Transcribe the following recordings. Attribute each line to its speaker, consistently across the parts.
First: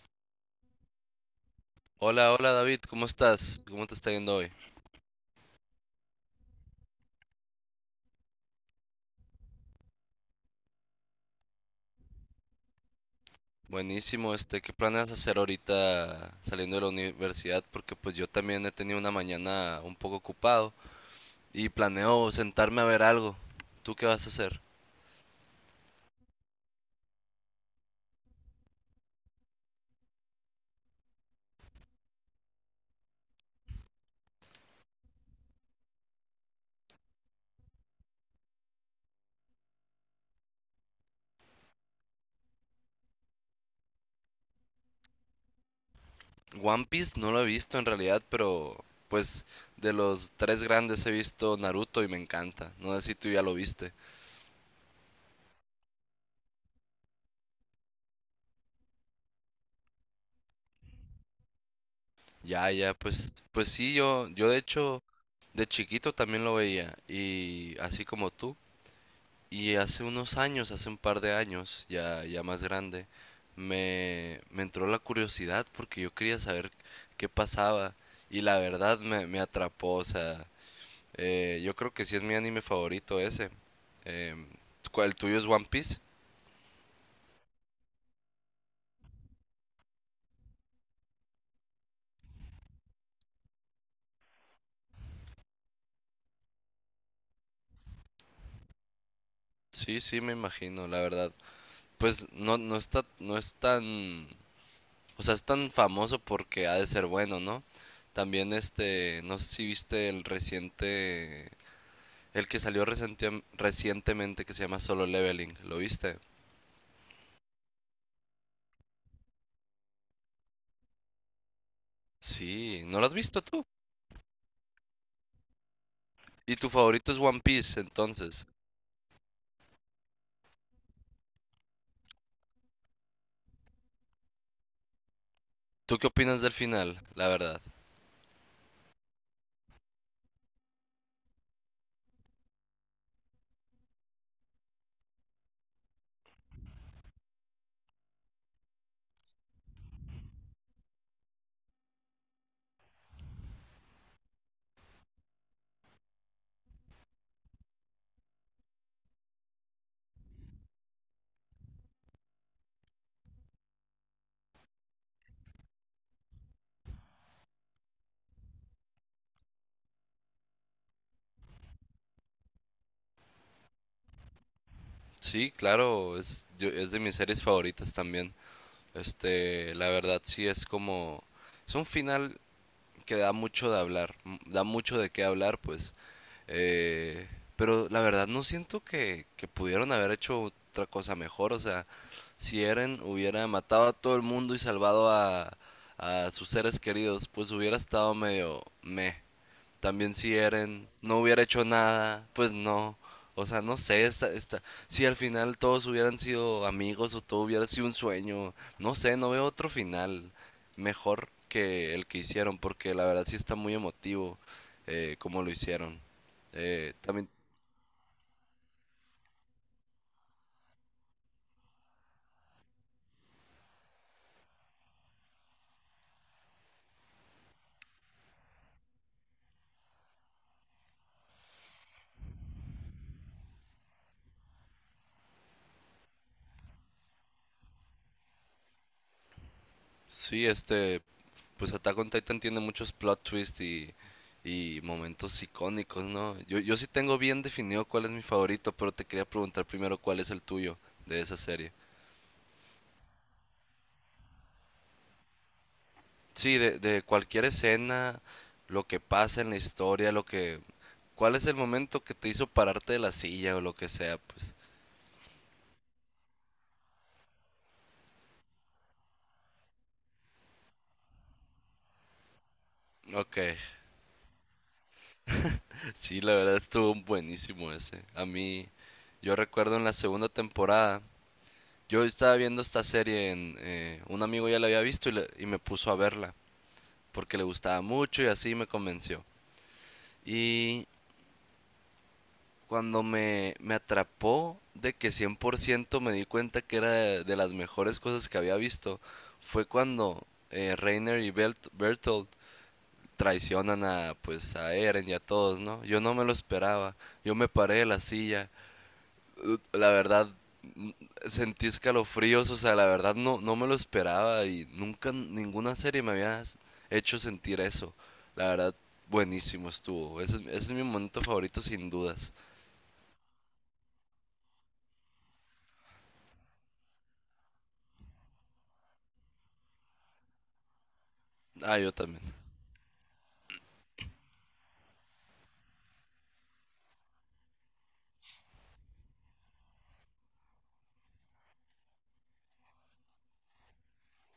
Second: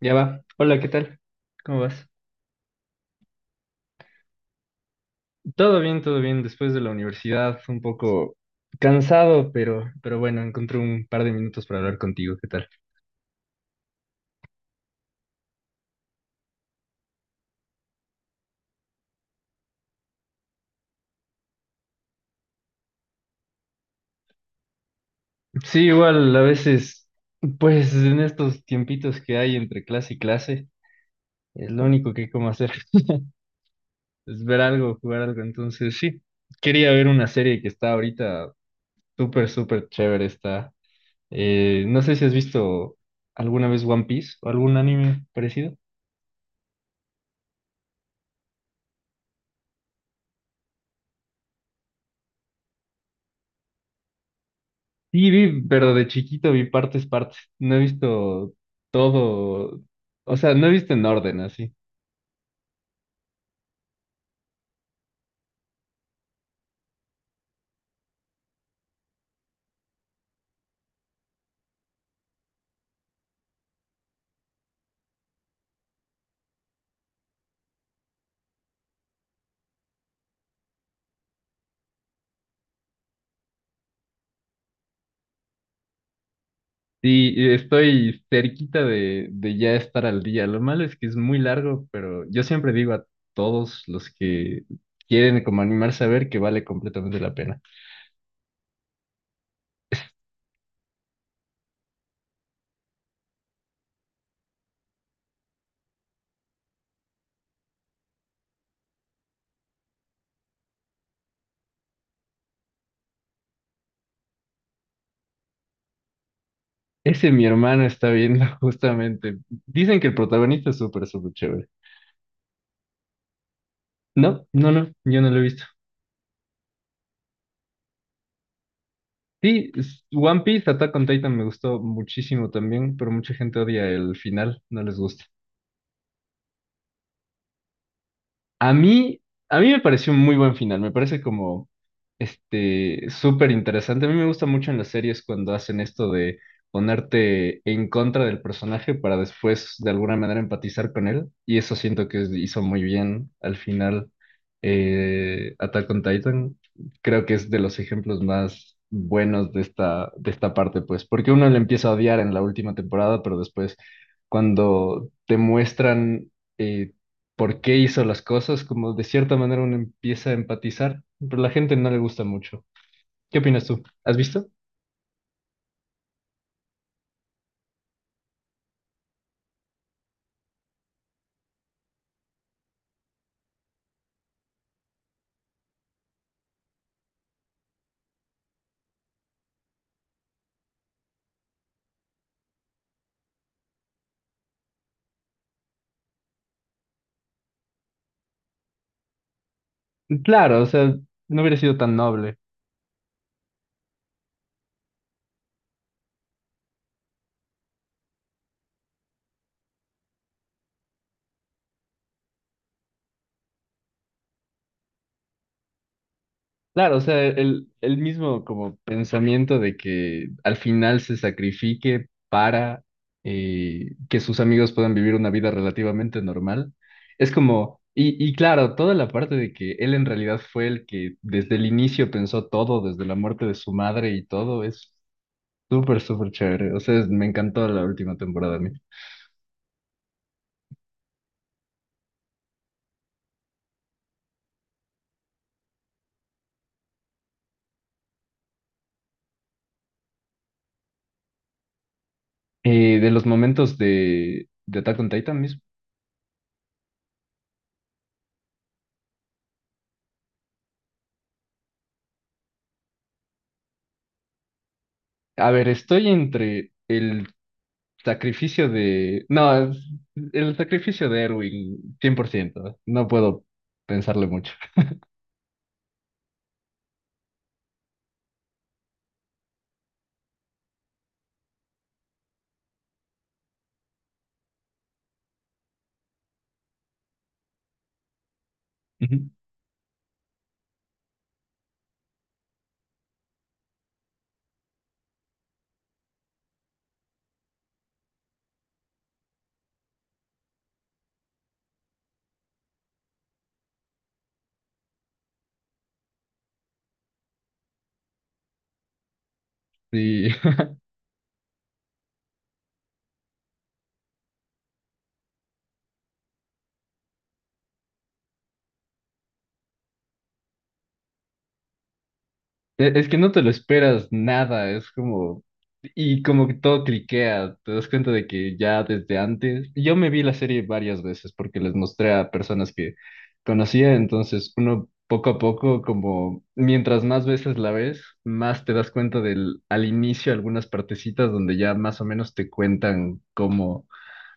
Speaker 1: Ya va. Hola, ¿qué tal? ¿Cómo vas?
Speaker 2: Hola, David, ¿cómo estás? ¿Cómo te está yendo hoy?
Speaker 1: Todo bien, todo bien. Después de la universidad, un poco cansado, pero bueno, encontré un par de minutos para hablar contigo. ¿Qué tal?
Speaker 2: Buenísimo, ¿qué planeas hacer ahorita saliendo de la universidad? Porque pues yo también he tenido una mañana un poco ocupado y planeo sentarme a ver algo. ¿Tú qué vas a hacer?
Speaker 1: Sí, igual, a veces, pues en estos tiempitos que hay entre clase y clase, es lo único que hay como hacer, es ver algo, jugar algo. Entonces, sí, quería ver una serie que está ahorita súper, súper chévere. Está. No sé si has visto alguna vez One Piece o algún anime parecido.
Speaker 2: One Piece no lo he visto en realidad, pero pues de los tres grandes he visto Naruto y me encanta. No sé si tú ya lo viste.
Speaker 1: Sí, vi, pero de chiquito vi partes, partes. No he visto todo, o sea, no he visto en orden así.
Speaker 2: Ya, ya, pues, pues sí, yo de hecho de chiquito también lo veía y así como tú. Y hace unos años, hace un par de años, ya, ya más grande, me entró la curiosidad porque yo quería saber qué pasaba y la verdad me atrapó, o sea, yo creo que sí es mi anime favorito ese. Em, ¿El tuyo es One Piece?
Speaker 1: Sí, y estoy cerquita de ya estar al día. Lo malo es que es muy largo, pero yo siempre digo a todos los que quieren como animarse a ver que vale completamente la pena.
Speaker 2: Sí, sí, me imagino, la verdad. Pues no, no es tan, o sea, es tan famoso porque ha de ser bueno, ¿no? También este, no sé si viste el reciente. El que salió recientemente que se llama Solo Leveling, ¿lo viste?
Speaker 1: Ese mi hermano está viendo justamente. Dicen que el protagonista es súper, súper chévere.
Speaker 2: Sí, ¿no lo has visto tú?
Speaker 1: No, no, no, yo no lo he visto.
Speaker 2: Y tu favorito es One Piece, entonces.
Speaker 1: Sí, One Piece, Attack on Titan me gustó muchísimo también, pero mucha gente odia el final, no les gusta.
Speaker 2: ¿Tú qué opinas del final, la verdad?
Speaker 1: A mí, a mí me pareció un muy buen final, me parece como este súper interesante. A mí me gusta mucho en las series cuando hacen esto de ponerte en contra del personaje para después de alguna manera empatizar con él. Y eso siento que hizo muy bien al final Attack on Titan. Creo que es de los ejemplos más buenos de esta parte, pues, porque uno le empieza a odiar en la última temporada, pero después cuando te muestran... eh, por qué hizo las cosas, como de cierta manera uno empieza a empatizar, pero a la gente no le gusta mucho. ¿Qué opinas tú? ¿Has visto?
Speaker 2: Sí, claro, es de mis series favoritas también. Este, la verdad sí es como... Es un final que da mucho de hablar, da mucho de qué hablar, pues. Eh, pero la verdad no siento que pudieron haber hecho otra cosa mejor. O sea, si Eren hubiera matado a todo el mundo y salvado a sus seres queridos, pues hubiera estado medio meh. También si
Speaker 1: Claro, o
Speaker 2: Eren
Speaker 1: sea,
Speaker 2: no
Speaker 1: no
Speaker 2: hubiera
Speaker 1: hubiera
Speaker 2: hecho
Speaker 1: sido tan
Speaker 2: nada,
Speaker 1: noble.
Speaker 2: pues no. O sea, no sé, esta, si al final todos hubieran sido amigos o todo hubiera sido un sueño, no sé, no veo otro final mejor que el que hicieron, porque la verdad sí está muy emotivo como lo hicieron.
Speaker 1: Claro, o sea,
Speaker 2: También,
Speaker 1: el mismo como pensamiento de que al final se sacrifique para que sus amigos puedan vivir una vida relativamente normal. Es como, y claro, toda la parte de que él en realidad fue el que desde el inicio pensó todo, desde la muerte de su madre y todo, es súper, súper chévere. O sea, me encantó la última temporada a mí.
Speaker 2: sí, este, pues Attack on Titan tiene muchos plot twists y momentos icónicos, ¿no? Yo sí tengo bien definido cuál es mi favorito, pero te quería preguntar primero cuál es el tuyo de esa serie.
Speaker 1: De los momentos de Attack on Titan mismo.
Speaker 2: Sí, de cualquier escena, lo que pasa en la historia, lo que... ¿Cuál es el momento que te hizo pararte de la silla o lo que sea? Pues,
Speaker 1: A ver, estoy entre el sacrificio de... No, el sacrificio de Erwin, 100%. No
Speaker 2: ok.
Speaker 1: puedo pensarle mucho.
Speaker 2: Sí, la verdad estuvo buenísimo ese. A mí, yo recuerdo en la segunda temporada, yo estaba viendo esta serie, un amigo ya la había visto y, y me puso a verla, porque le gustaba mucho y así me convenció.
Speaker 1: Ujú.
Speaker 2: Cuando me atrapó de que 100% me di cuenta que era de las mejores cosas que había visto, fue cuando Reiner y Bertolt traicionan a, pues, a Eren y a todos, ¿no? Yo no me lo esperaba, yo me paré de la silla. La verdad,
Speaker 1: Sí.
Speaker 2: n- sentí escalofríos, o sea, la verdad no, no me lo esperaba y nunca ninguna serie me había hecho sentir eso. La verdad, buenísimo estuvo, ese es mi momento favorito sin dudas.
Speaker 1: Es que no te lo esperas nada, es como... Y como que todo cliquea, te das cuenta de que ya desde antes... Yo me vi la serie varias veces porque les
Speaker 2: Ah, yo
Speaker 1: mostré a
Speaker 2: también.
Speaker 1: personas que conocía, entonces uno poco a poco, como mientras más veces la ves, más te das cuenta del al inicio algunas partecitas donde ya más o menos te cuentan cómo,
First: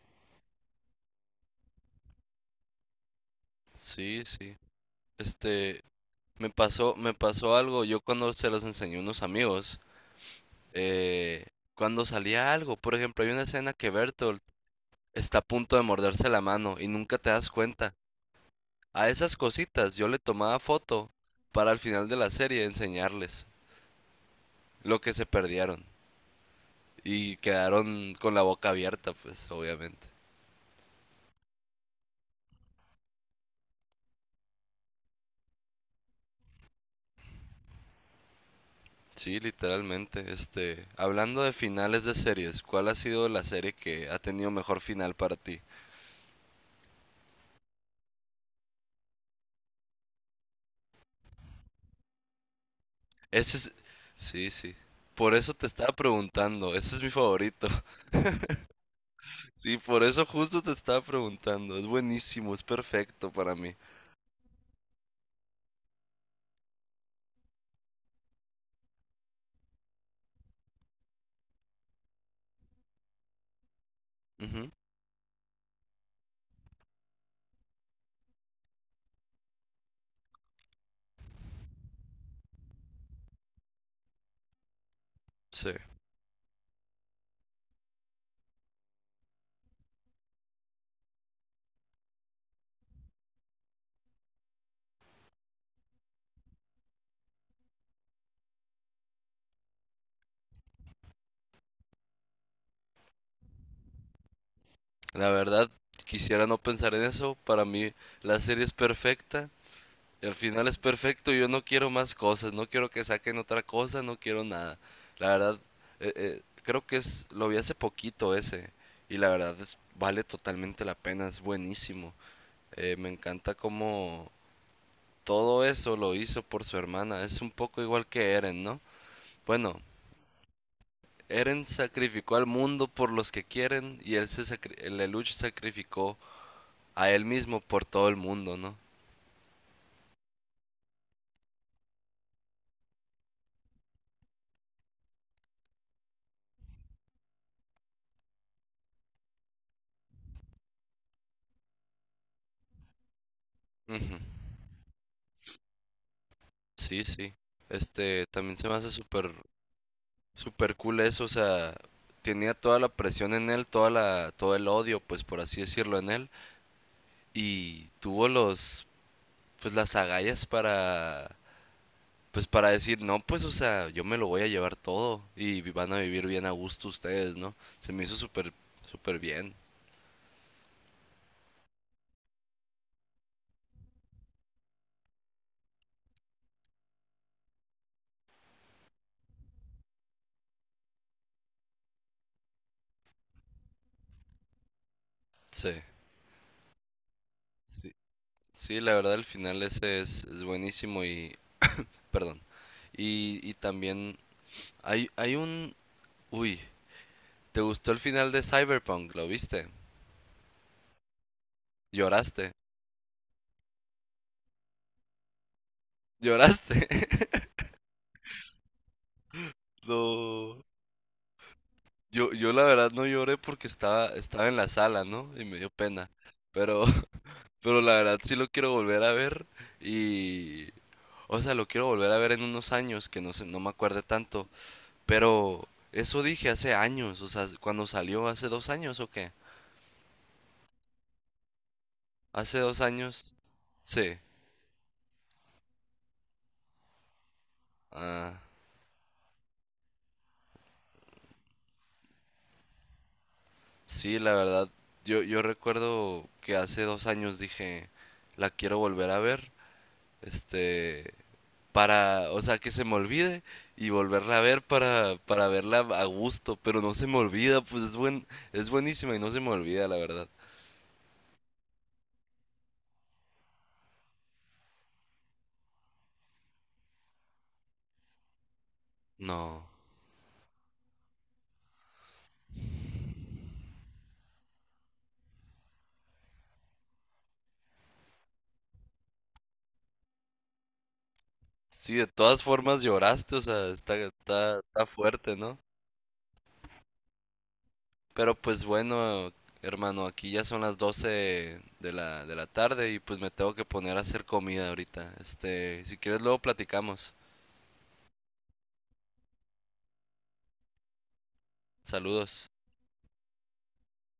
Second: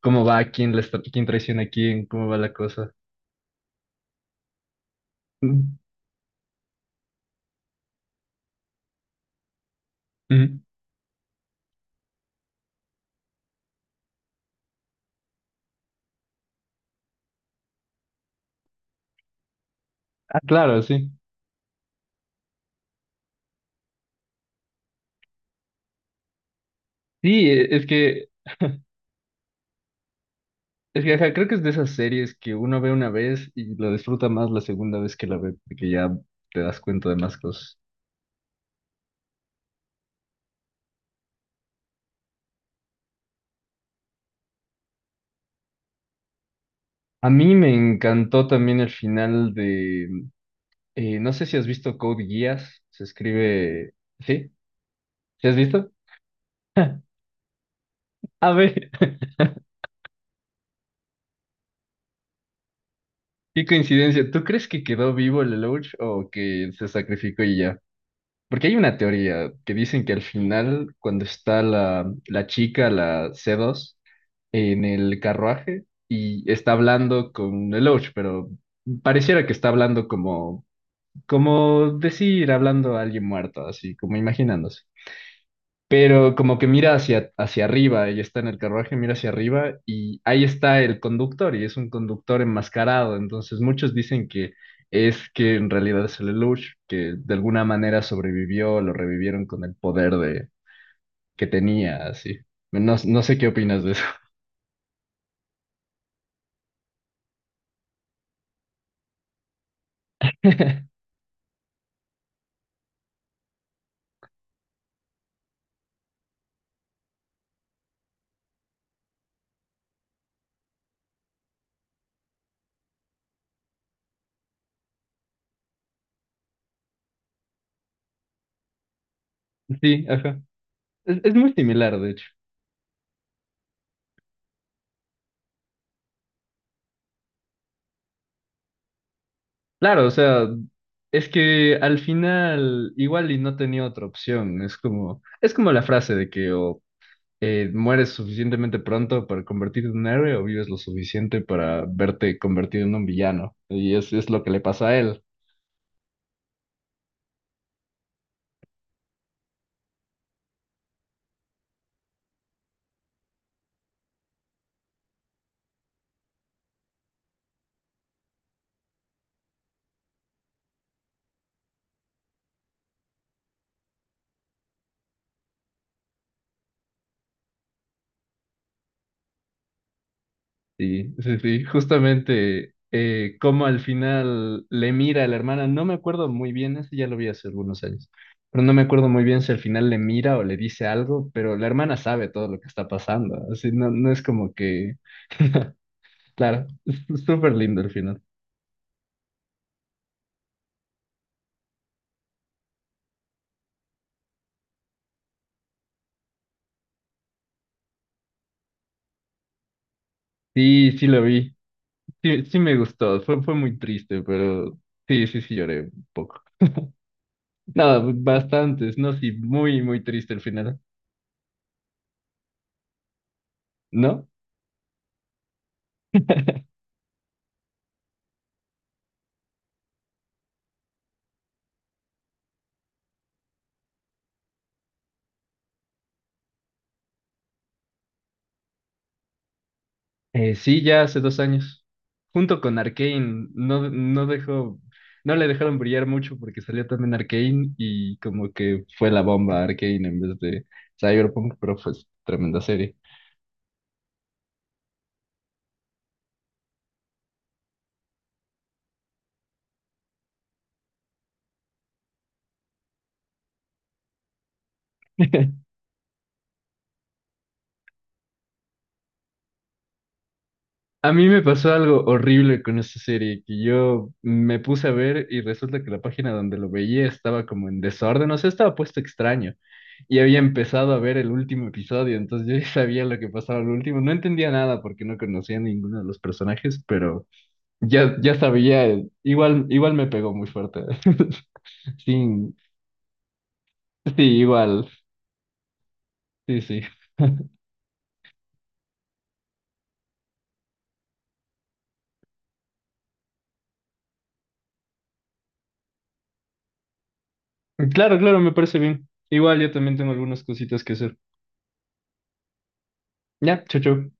Speaker 1: cómo va, quién, quién traiciona a quién, cómo va la cosa.
Speaker 2: Sí, sí.
Speaker 1: Mm,
Speaker 2: Este, me pasó algo. Yo cuando se los enseñé a unos amigos,
Speaker 1: mm.
Speaker 2: eh, cuando salía algo, por ejemplo, hay una escena que Bertolt está a punto de morderse la mano y nunca te das cuenta. A esas cositas yo le
Speaker 1: Ah,
Speaker 2: tomaba
Speaker 1: claro, sí.
Speaker 2: foto para al final de la serie enseñarles lo que se perdieron y
Speaker 1: Sí, e- es
Speaker 2: quedaron
Speaker 1: que
Speaker 2: con la boca abierta, pues, obviamente.
Speaker 1: Es que, ajá, creo que es de esas series que uno ve una vez y lo disfruta más la segunda vez que la ve, porque ya te das cuenta de más cosas.
Speaker 2: Sí, literalmente. Este, hablando de finales de series, ¿cuál ha sido la serie que ha tenido mejor final para ti?
Speaker 1: A mí me encantó también el final de, no sé si has visto Code Geass, se
Speaker 2: Ese es...
Speaker 1: escribe,
Speaker 2: Sí,
Speaker 1: ¿sí?
Speaker 2: sí. Por
Speaker 1: ¿Sí
Speaker 2: eso
Speaker 1: has
Speaker 2: te
Speaker 1: visto?
Speaker 2: estaba preguntando. Ese es mi favorito.
Speaker 1: A ver,
Speaker 2: Sí, por eso justo te estaba preguntando. Es buenísimo, es perfecto para
Speaker 1: qué
Speaker 2: mí.
Speaker 1: coincidencia, ¿tú crees que quedó vivo el Lelouch o que se sacrificó y ya? Porque hay una teoría que dicen que al final, cuando está la chica, la C2,
Speaker 2: Ujú.
Speaker 1: en el carruaje y está hablando con el Lelouch, pero pareciera que está hablando como decir, hablando a alguien muerto, así como imaginándose.
Speaker 2: Sí.
Speaker 1: Pero como que mira hacia arriba, ella está en el carruaje, mira hacia arriba y ahí está el conductor y es un conductor enmascarado. Entonces muchos dicen que es que en realidad es el Lelouch, que de alguna manera sobrevivió, lo revivieron con el poder de, que tenía, así. No, no sé qué opinas de eso.
Speaker 2: La verdad, quisiera no pensar en eso. Para mí, la serie es perfecta. El final es perfecto. Yo no quiero más cosas. No quiero que saquen otra cosa. No quiero nada. La verdad, creo que es... Lo vi hace poquito ese. Y la verdad, vale totalmente la pena. Es buenísimo. Me encanta cómo... Todo eso lo hizo por su hermana. Es un poco igual que Eren, ¿no? Bueno,
Speaker 1: Sí, ajá. Es muy
Speaker 2: Eren
Speaker 1: similar, de hecho.
Speaker 2: sacrificó al mundo por los que quieren y él el Lelouch sacrificó a él mismo por todo el mundo, ¿no?
Speaker 1: Claro, o sea, es que al final igual y no tenía otra opción. Es como la frase de que o mueres suficientemente pronto para convertirte en un héroe o vives lo suficiente para verte convertido en un villano. Y es,
Speaker 2: Ujú.
Speaker 1: es lo que le pasa a él.
Speaker 2: Sí, sí. Este, también se me hace súper, súper cool eso, o sea, tenía toda la presión en él, todo el odio, pues por así decirlo, en él, y tuvo pues las agallas para. Pues para decir, no, pues o sea, yo me lo voy a llevar todo y van a vivir bien a gusto ustedes, ¿no? Se me hizo súper, súper bien.
Speaker 1: Sí, sí, sí, justamente como al final le mira a la hermana, no me acuerdo muy bien, eso ya lo vi hace algunos años, pero no me acuerdo muy bien si al final le mira o le dice algo, pero la hermana sabe todo lo que está pasando, así no, no es como que,
Speaker 2: Sí,
Speaker 1: claro, es súper lindo al
Speaker 2: sí,
Speaker 1: final.
Speaker 2: sí, la verdad el final ese es buenísimo y, perdón. Y también hay un, uy, ¿te gustó el final de Cyberpunk? ¿Lo viste?
Speaker 1: Sí, sí lo vi, sí,
Speaker 2: ¿Lloraste?
Speaker 1: sí me gustó, fue muy triste, pero sí, sí, sí lloré un poco.
Speaker 2: ¿Lloraste?
Speaker 1: Nada, bastantes, no, sí, muy, muy triste al
Speaker 2: No,
Speaker 1: final,
Speaker 2: yo la verdad no lloré porque
Speaker 1: ¿no?
Speaker 2: estaba en la sala, ¿no? Y me dio pena. Pero, pero la verdad sí lo quiero volver a ver. Y, o sea, lo quiero volver a ver en unos años, que no sé, no me acuerde tanto. Pero eso dije hace años, o sea, cuando salió hace 2 años o qué.
Speaker 1: Sí, ya hace 2 años.
Speaker 2: Hace
Speaker 1: Junto con
Speaker 2: dos años,
Speaker 1: Arcane, no,
Speaker 2: sí.
Speaker 1: no dejó, no le dejaron brillar mucho porque salió también Arcane y
Speaker 2: Ah,
Speaker 1: como que fue la bomba Arcane en vez de Cyberpunk, pero fue tremenda serie.
Speaker 2: sí, la verdad, yo recuerdo que hace 2 años dije, la quiero volver a ver, este, para, o sea, que se me olvide y volverla a ver para verla a gusto, pero no se me olvida, es buenísima y no se me olvida, la verdad.
Speaker 1: A mí me pasó algo horrible con esta serie, que yo me puse a ver y resulta que la página donde lo veía estaba como en desorden, o sea, estaba puesto extraño
Speaker 2: No.
Speaker 1: y había empezado a ver el último episodio, entonces yo ya sabía lo que pasaba al último, no entendía nada porque no conocía a ninguno de los personajes, pero ya, ya sabía, igual, igual me pegó muy fuerte.
Speaker 2: Sí, de todas
Speaker 1: Sí,
Speaker 2: formas lloraste, o sea,
Speaker 1: sí,
Speaker 2: está
Speaker 1: igual,
Speaker 2: fuerte, ¿no?
Speaker 1: sí, sí.
Speaker 2: Pero pues bueno, hermano, aquí ya son las 12 de la tarde y pues me tengo que poner a hacer comida ahorita. Este, si quieres luego platicamos.
Speaker 1: Claro, claro, me parece bien. Igual yo también tengo algunas cositas que hacer.
Speaker 2: Saludos.
Speaker 1: Ya, chao, chao.